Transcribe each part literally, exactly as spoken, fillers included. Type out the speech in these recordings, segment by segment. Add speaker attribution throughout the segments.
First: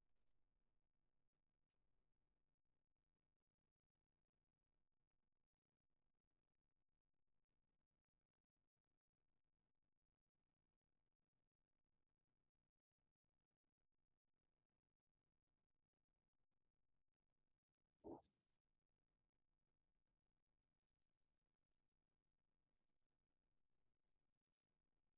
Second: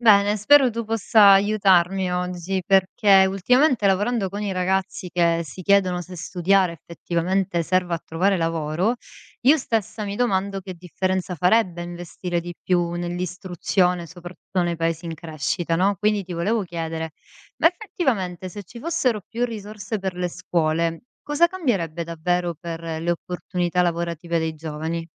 Speaker 1: Bene, spero tu possa aiutarmi oggi perché ultimamente lavorando con i ragazzi che si chiedono se studiare effettivamente serva a trovare lavoro, io stessa mi domando che differenza farebbe investire di più nell'istruzione, soprattutto nei paesi in crescita, no? Quindi ti volevo chiedere, ma effettivamente se ci fossero più risorse per le scuole, cosa cambierebbe davvero per le opportunità lavorative dei giovani?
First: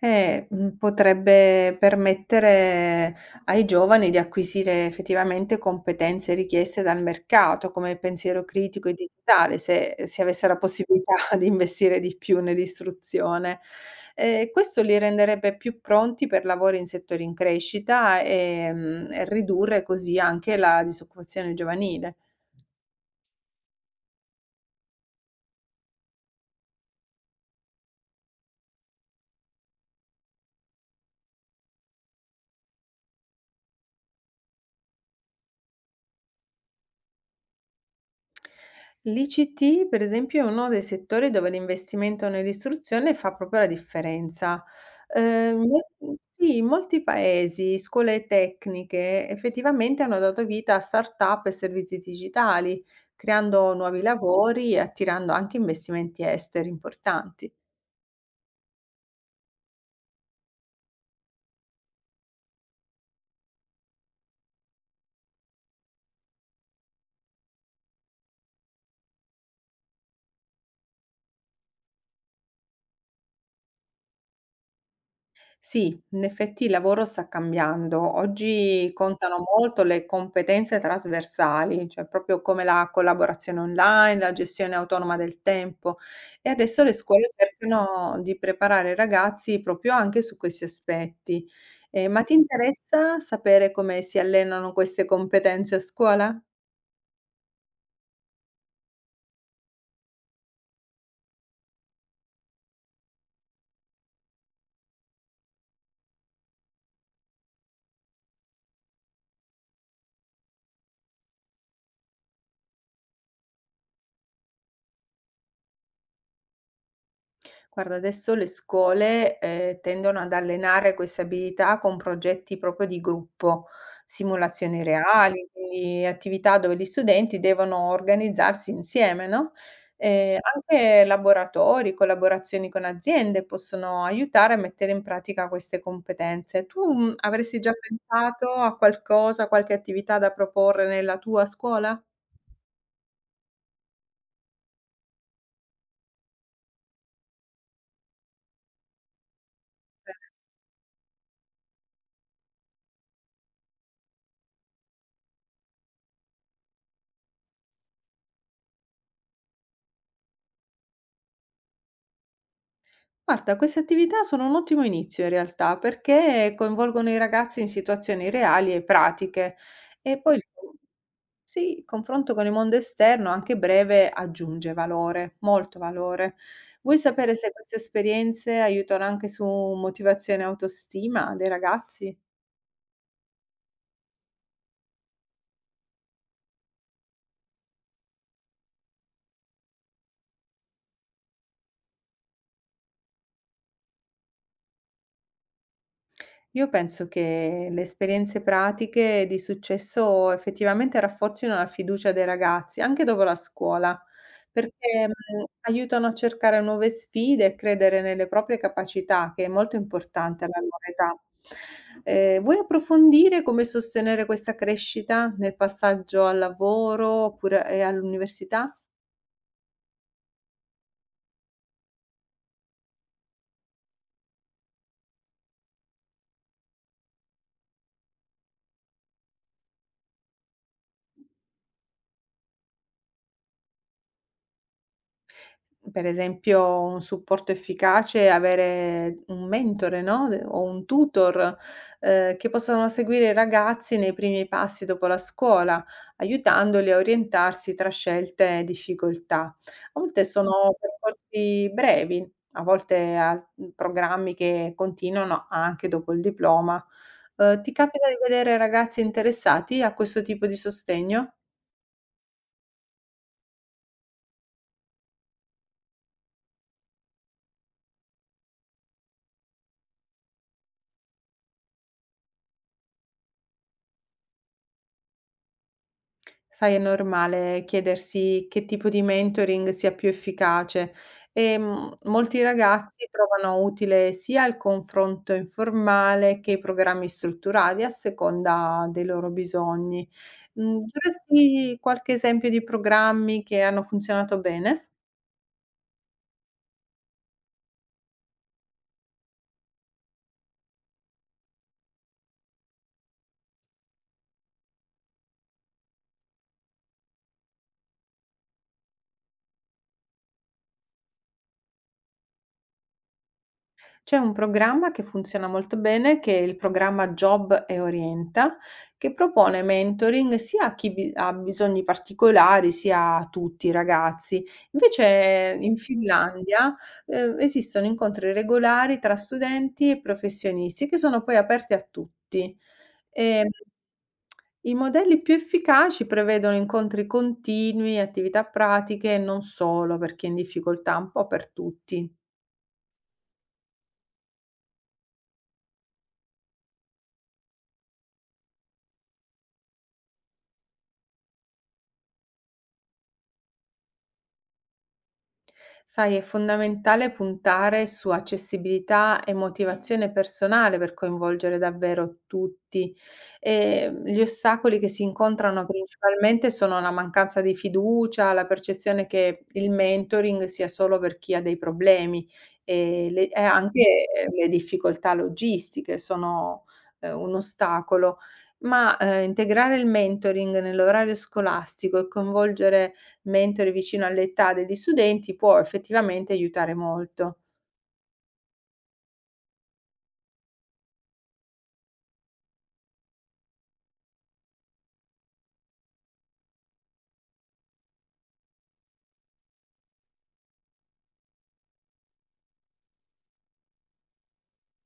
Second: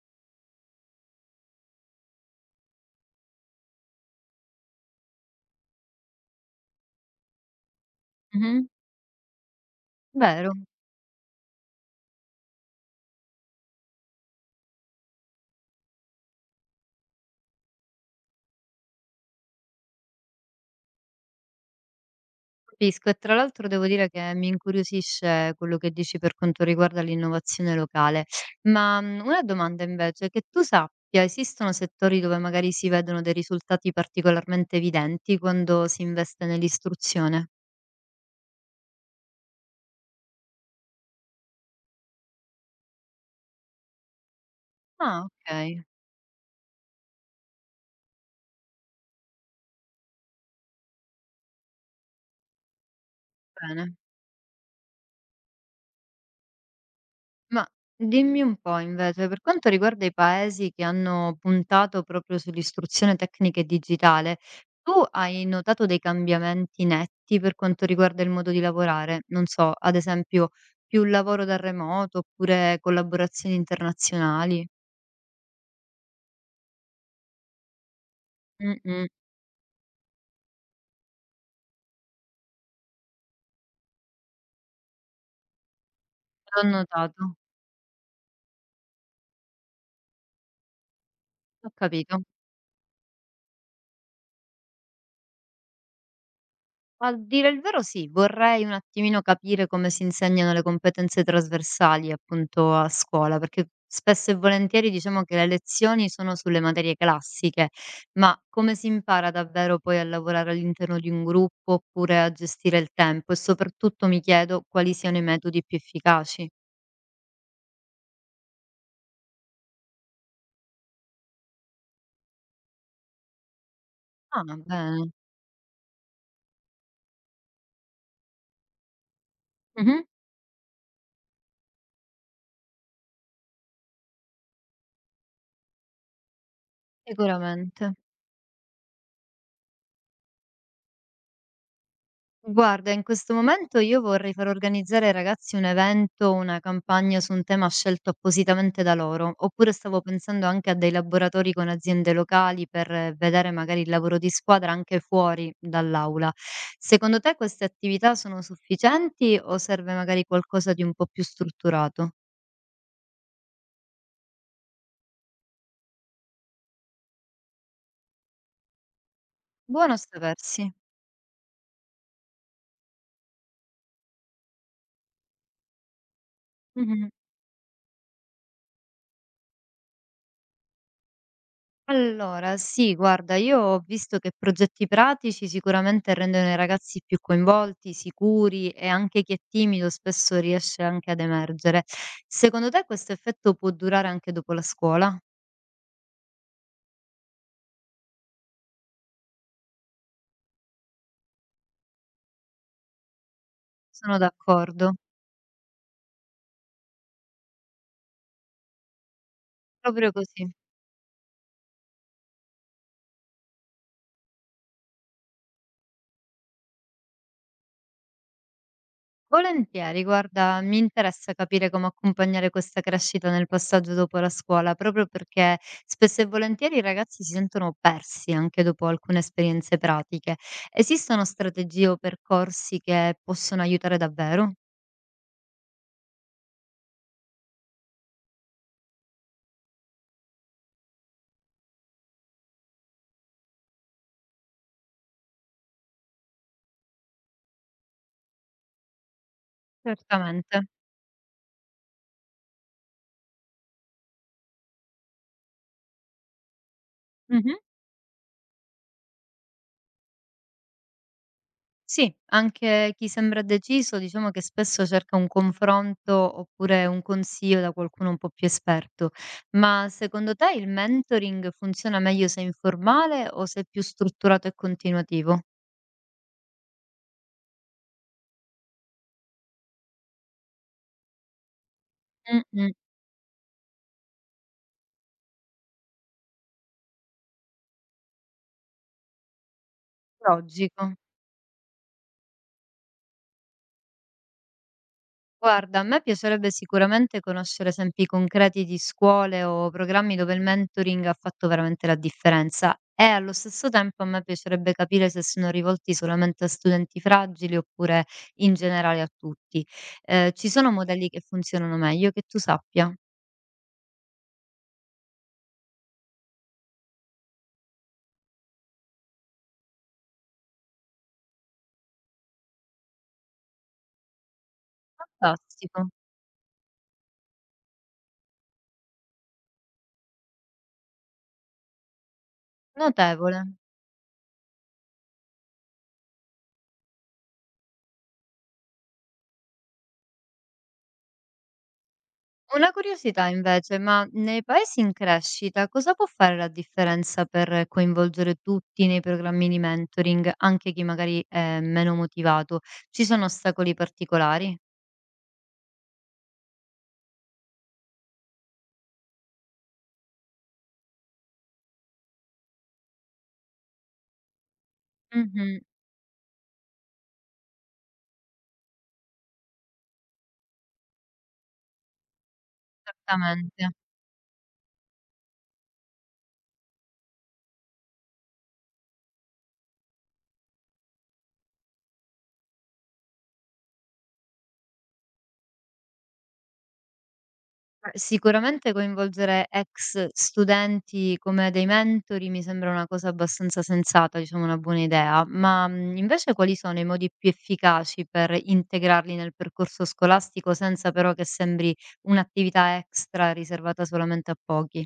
Speaker 2: Eh, mhmm, Potrebbe permettere ai giovani di acquisire effettivamente competenze richieste dal mercato, come il pensiero
Speaker 1: Mhm.
Speaker 2: critico e digitale, se si avesse
Speaker 1: Vero?
Speaker 2: la possibilità di investire di più nell'istruzione. Ehm, questo li renderebbe più pronti per lavori in settori in crescita, ehm, e ridurre così anche la disoccupazione giovanile.
Speaker 1: Capisco, e tra l'altro devo dire che mi incuriosisce quello che dici per quanto riguarda l'innovazione locale. Ma, mhmm, una domanda invece: che tu sappia, esistono settori dove magari si vedono dei risultati particolarmente evidenti quando si investe nell'istruzione?
Speaker 2: L'I C T, per esempio, è uno dei settori dove l'investimento nell'istruzione fa proprio la differenza.
Speaker 1: Ah,
Speaker 2: Ehm,
Speaker 1: okay,
Speaker 2: mol Sì, in molti paesi scuole tecniche effettivamente hanno dato vita a start-up e servizi digitali, creando
Speaker 1: bene.
Speaker 2: nuovi lavori e attirando anche investimenti esteri importanti.
Speaker 1: Ma dimmi un po' invece, per quanto riguarda i paesi che hanno puntato proprio sull'istruzione tecnica e digitale, tu hai notato dei cambiamenti netti per quanto riguarda il modo di lavorare? Non so, ad esempio, più lavoro da remoto oppure collaborazioni internazionali?
Speaker 2: Sì, in effetti il lavoro sta cambiando. Oggi
Speaker 1: Mh-mh.
Speaker 2: contano molto le competenze trasversali, cioè proprio come la collaborazione online, la gestione autonoma del tempo, e
Speaker 1: L'ho
Speaker 2: adesso le scuole
Speaker 1: notato,
Speaker 2: cercano di preparare i ragazzi proprio anche su questi aspetti.
Speaker 1: ho
Speaker 2: Ehm, ma
Speaker 1: capito.
Speaker 2: ti interessa sapere come si allenano queste competenze a scuola?
Speaker 1: A dire il vero sì, vorrei un attimino capire come si insegnano le competenze trasversali appunto a scuola, perché spesso e volentieri diciamo che le lezioni sono sulle materie classiche, ma come si impara davvero poi a lavorare all'interno di un gruppo oppure a gestire il tempo? E soprattutto mi chiedo quali siano i metodi più efficaci.
Speaker 2: Guarda, adesso le scuole, ehm, tendono ad allenare queste abilità con progetti proprio di gruppo,
Speaker 1: Ah,
Speaker 2: simulazioni
Speaker 1: bene.
Speaker 2: reali, quindi attività dove gli studenti devono organizzarsi insieme, no,
Speaker 1: Mhm.
Speaker 2: ehm, anche laboratori, collaborazioni con aziende possono aiutare a mettere in pratica queste competenze. Tu, mhmm, avresti già
Speaker 1: Sicuramente.
Speaker 2: pensato a qualcosa, qualche attività da proporre nella tua scuola?
Speaker 1: Guarda, in questo momento io vorrei far organizzare ai ragazzi un evento, una campagna su un tema scelto appositamente da loro, oppure stavo pensando anche a dei laboratori con aziende locali per eh, vedere magari il lavoro di squadra anche fuori dall'aula. Secondo te queste attività sono sufficienti o serve magari qualcosa di un po' più strutturato?
Speaker 2: Guarda, queste attività sono un ottimo inizio in realtà, perché coinvolgono i ragazzi in situazioni reali e pratiche,
Speaker 1: Buono a
Speaker 2: e poi il
Speaker 1: sapersi.
Speaker 2: co- sì, il confronto con il mondo esterno, anche breve, aggiunge valore, molto valore. Vuoi sapere se queste esperienze aiutano anche su motivazione e autostima dei ragazzi?
Speaker 1: Allora, sì, guarda, io ho visto che progetti pratici sicuramente rendono i ragazzi più coinvolti, sicuri e anche chi è timido spesso riesce anche ad emergere. Secondo te questo effetto può durare anche dopo la scuola?
Speaker 2: Io penso che le esperienze pratiche di successo effettivamente rafforzino la fiducia dei ragazzi, anche dopo la scuola,
Speaker 1: Sono d'accordo,
Speaker 2: perché, mhmm, aiutano a cercare nuove sfide e credere nelle proprie capacità, che è molto
Speaker 1: proprio
Speaker 2: importante
Speaker 1: così.
Speaker 2: alla loro età. Ehm, vuoi approfondire come sostenere questa crescita nel passaggio al lavoro oppure e all'università?
Speaker 1: Volentieri, guarda, mi interessa capire come accompagnare questa crescita nel passaggio dopo la scuola, proprio perché spesso e volentieri i ragazzi si sentono persi anche dopo alcune esperienze pratiche. Esistono strategie o percorsi che possono aiutare davvero?
Speaker 2: Per esempio un supporto efficace, avere un mentore, no, de o un tutor, ehm, che possano seguire i ragazzi nei primi passi dopo la scuola, aiutandoli a orientarsi tra scelte e difficoltà. A volte
Speaker 1: Certamente.
Speaker 2: sono percorsi brevi, a volte a mhmm, programmi che continuano anche dopo il diploma. Uhm, ti capita di vedere ragazzi interessati a questo tipo di sostegno?
Speaker 1: Sì, anche chi sembra deciso, diciamo che spesso cerca un confronto oppure un consiglio da qualcuno un po' più esperto. Ma secondo te il mentoring funziona meglio se è informale o se è più strutturato e continuativo?
Speaker 2: Sai, è normale chiedersi che tipo di mentoring sia più efficace. Ehm, molti
Speaker 1: Mh-mh,
Speaker 2: ragazzi trovano utile sia il confronto informale che i programmi strutturati a seconda dei loro bisogni. Mhmm,
Speaker 1: logico.
Speaker 2: dovresti qualche esempio di programmi che hanno funzionato bene?
Speaker 1: Guarda, a me piacerebbe sicuramente conoscere esempi concreti di scuole o programmi dove il mentoring ha fatto veramente la differenza e allo stesso tempo a me piacerebbe capire se sono rivolti solamente a studenti fragili oppure in generale a tutti. Eh, ci sono modelli che funzionano meglio, che tu sappia.
Speaker 2: C'è un programma che funziona molto bene, che è il programma Job e Orienta, che propone mentoring sia a chi bi- ha bisogni particolari, sia a tutti i ragazzi. Invece eh, in
Speaker 1: Fantastico,
Speaker 2: Finlandia, eh, esistono incontri regolari tra studenti e professionisti che sono poi aperti a tutti.
Speaker 1: notevole.
Speaker 2: E i modelli più efficaci prevedono incontri continui, attività pratiche, non solo per chi è in difficoltà, un po' per tutti.
Speaker 1: Una curiosità invece, ma nei paesi in crescita cosa può fare la differenza per coinvolgere tutti nei programmi di mentoring, anche chi magari è meno motivato? Ci sono ostacoli particolari?
Speaker 2: Sai, è fondamentale puntare su accessibilità e motivazione personale per coinvolgere davvero tutti. Ehm, gli ostacoli che si
Speaker 1: Mh-mh,
Speaker 2: incontrano principalmente sono la mancanza di fiducia, la percezione che il mentoring sia solo per chi ha dei problemi e, le- e
Speaker 1: esattamente.
Speaker 2: anche eh, le difficoltà logistiche sono eh, un ostacolo. Ma eh, integrare il mentoring nell'orario scolastico e coinvolgere mentore vicino all'età degli studenti può effettivamente aiutare molto.
Speaker 1: Eh, sicuramente coinvolgere ex studenti come dei mentori mi sembra una cosa abbastanza sensata, diciamo una buona idea, ma mh, invece quali sono i modi più efficaci per integrarli nel percorso scolastico senza però che sembri un'attività extra riservata solamente a pochi?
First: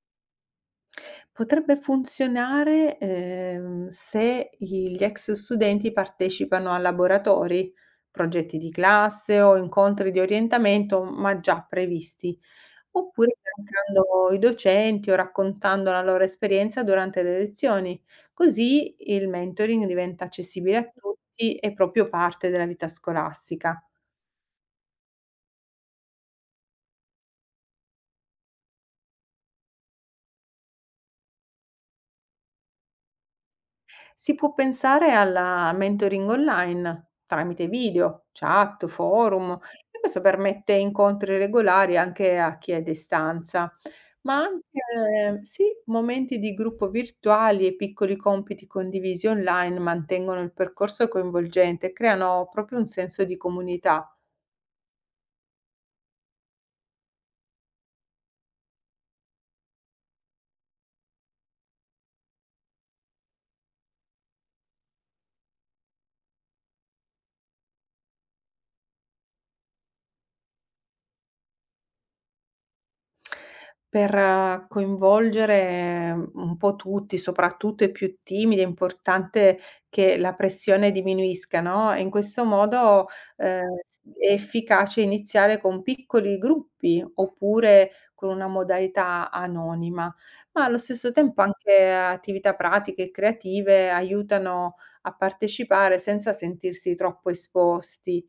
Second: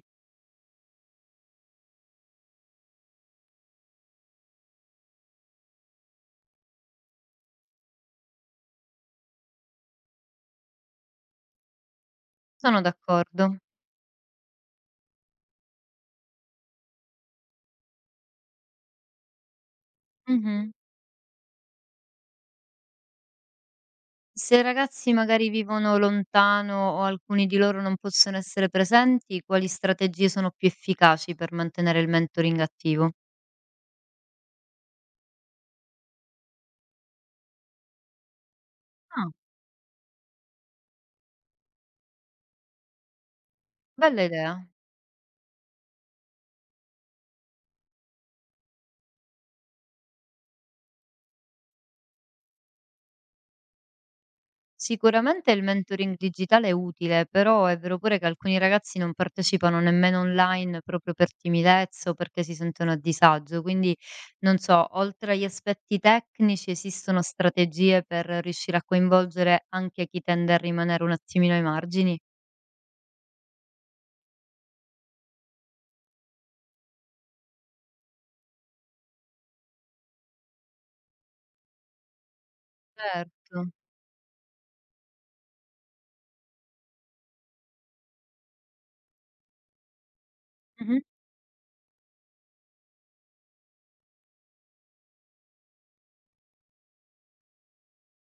Speaker 2: Potrebbe funzionare, ehm, se i gli ex studenti partecipano a laboratori, progetti di classe o incontri di orientamento, ma già previsti,
Speaker 1: Sono
Speaker 2: oppure
Speaker 1: d'accordo.
Speaker 2: affiancando i docenti o raccontando la loro esperienza durante le lezioni. Così il mentoring diventa
Speaker 1: Mhm.
Speaker 2: accessibile a tutti e proprio parte della vita scolastica.
Speaker 1: Se i ragazzi magari vivono lontano o alcuni di loro non possono essere presenti, quali strategie sono più efficaci per mantenere il mentoring attivo?
Speaker 2: Si può pensare alla mentoring online tramite video, chat,
Speaker 1: Ah,
Speaker 2: forum, e questo permette incontri regolari anche a chi è a distanza,
Speaker 1: bella
Speaker 2: ma
Speaker 1: idea.
Speaker 2: anche eh, sì, momenti di gruppo virtuali e piccoli compiti condivisi online mantengono il percorso coinvolgente e creano proprio un senso di comunità.
Speaker 1: Sicuramente il mentoring digitale è utile, però è vero pure che alcuni ragazzi non partecipano nemmeno online proprio per timidezza o perché si sentono a disagio. Quindi, non so, oltre agli aspetti tecnici, esistono strategie per riuscire a coinvolgere anche chi tende a rimanere un attimino ai margini?
Speaker 2: Per eh, coinvolgere mm, un po' tutti, soprattutto i più timidi, è importante che la pressione diminuisca, no, e in questo modo, ehm,
Speaker 1: Certo.
Speaker 2: s è efficace iniziare con piccoli gruppi, oppure con una modalità anonima, ma allo
Speaker 1: Mhm,
Speaker 2: stesso tempo anche attività pratiche e creative aiutano a partecipare senza sentirsi troppo esposti.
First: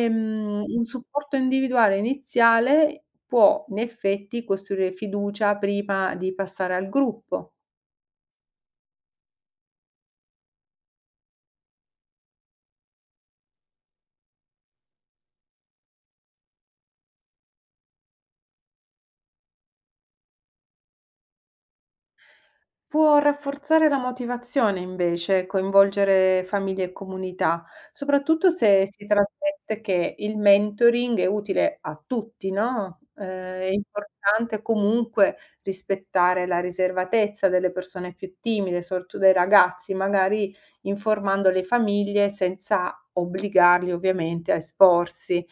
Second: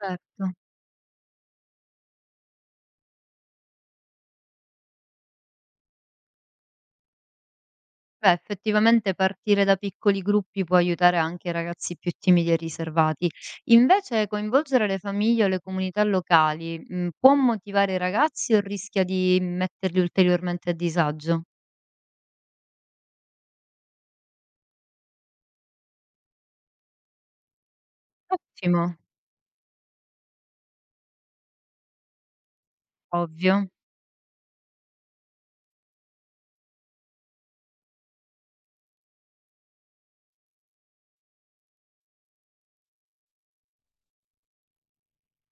Speaker 1: certo.
Speaker 2: Un supporto individuale iniziale può in effetti costruire fiducia prima di passare al gruppo.
Speaker 1: Beh, effettivamente partire da piccoli gruppi può aiutare anche i ragazzi più timidi e riservati. Invece, coinvolgere le famiglie o le comunità locali, mm, può motivare i ragazzi o rischia di metterli ulteriormente a disagio?
Speaker 2: Può rafforzare la motivazione invece, coinvolgere famiglie e comunità, soprattutto
Speaker 1: Ottimo,
Speaker 2: se si trasmette che il mentoring è utile a tutti, no?
Speaker 1: ovvio,
Speaker 2: Eh, è importante comunque rispettare la riservatezza delle persone più timide, soprattutto dei ragazzi, magari informando le famiglie senza obbligarli ovviamente a esporsi.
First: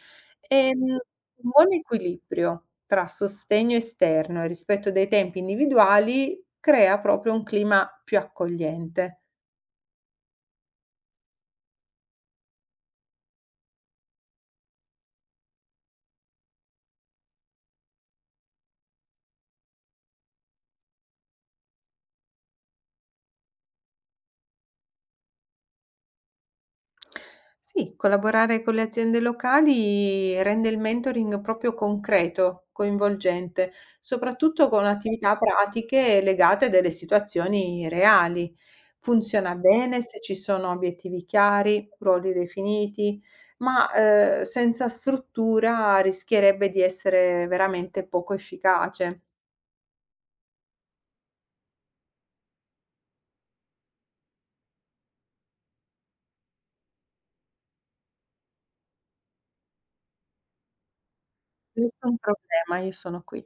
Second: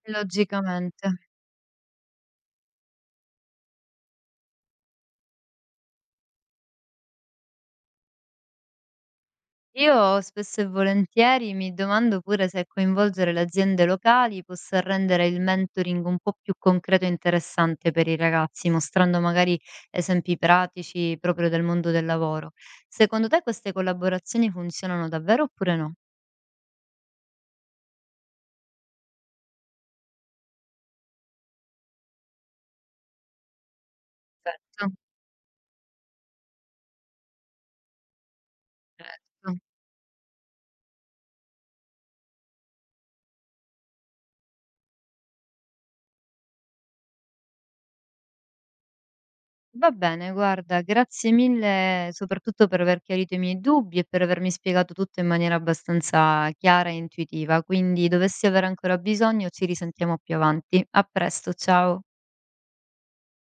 Speaker 2: Ehm
Speaker 1: logicamente.
Speaker 2: Un buon equilibrio tra sostegno esterno e rispetto dei tempi individuali crea proprio un clima più accogliente.
Speaker 1: Io spesso e volentieri mi domando pure se coinvolgere le aziende locali possa rendere il mentoring un po' più concreto e interessante per i ragazzi, mostrando magari esempi pratici proprio del mondo del lavoro. Secondo te queste collaborazioni funzionano davvero oppure no?
Speaker 2: Sì, collaborare con le aziende locali rende il mentoring proprio concreto, coinvolgente, soprattutto con
Speaker 1: Certo,
Speaker 2: attività pratiche legate a delle situazioni reali. Funziona
Speaker 1: certo.
Speaker 2: bene se ci sono obiettivi chiari, ruoli definiti, ma eh, senza struttura rischierebbe di essere veramente poco efficace.
Speaker 1: Va bene, guarda, grazie mille soprattutto per aver chiarito i miei dubbi e per avermi spiegato tutto in maniera abbastanza chiara e intuitiva. Quindi, dovessi avere ancora bisogno, ci risentiamo più avanti. A presto, ciao.
Speaker 2: Nessun problema, io sono qui.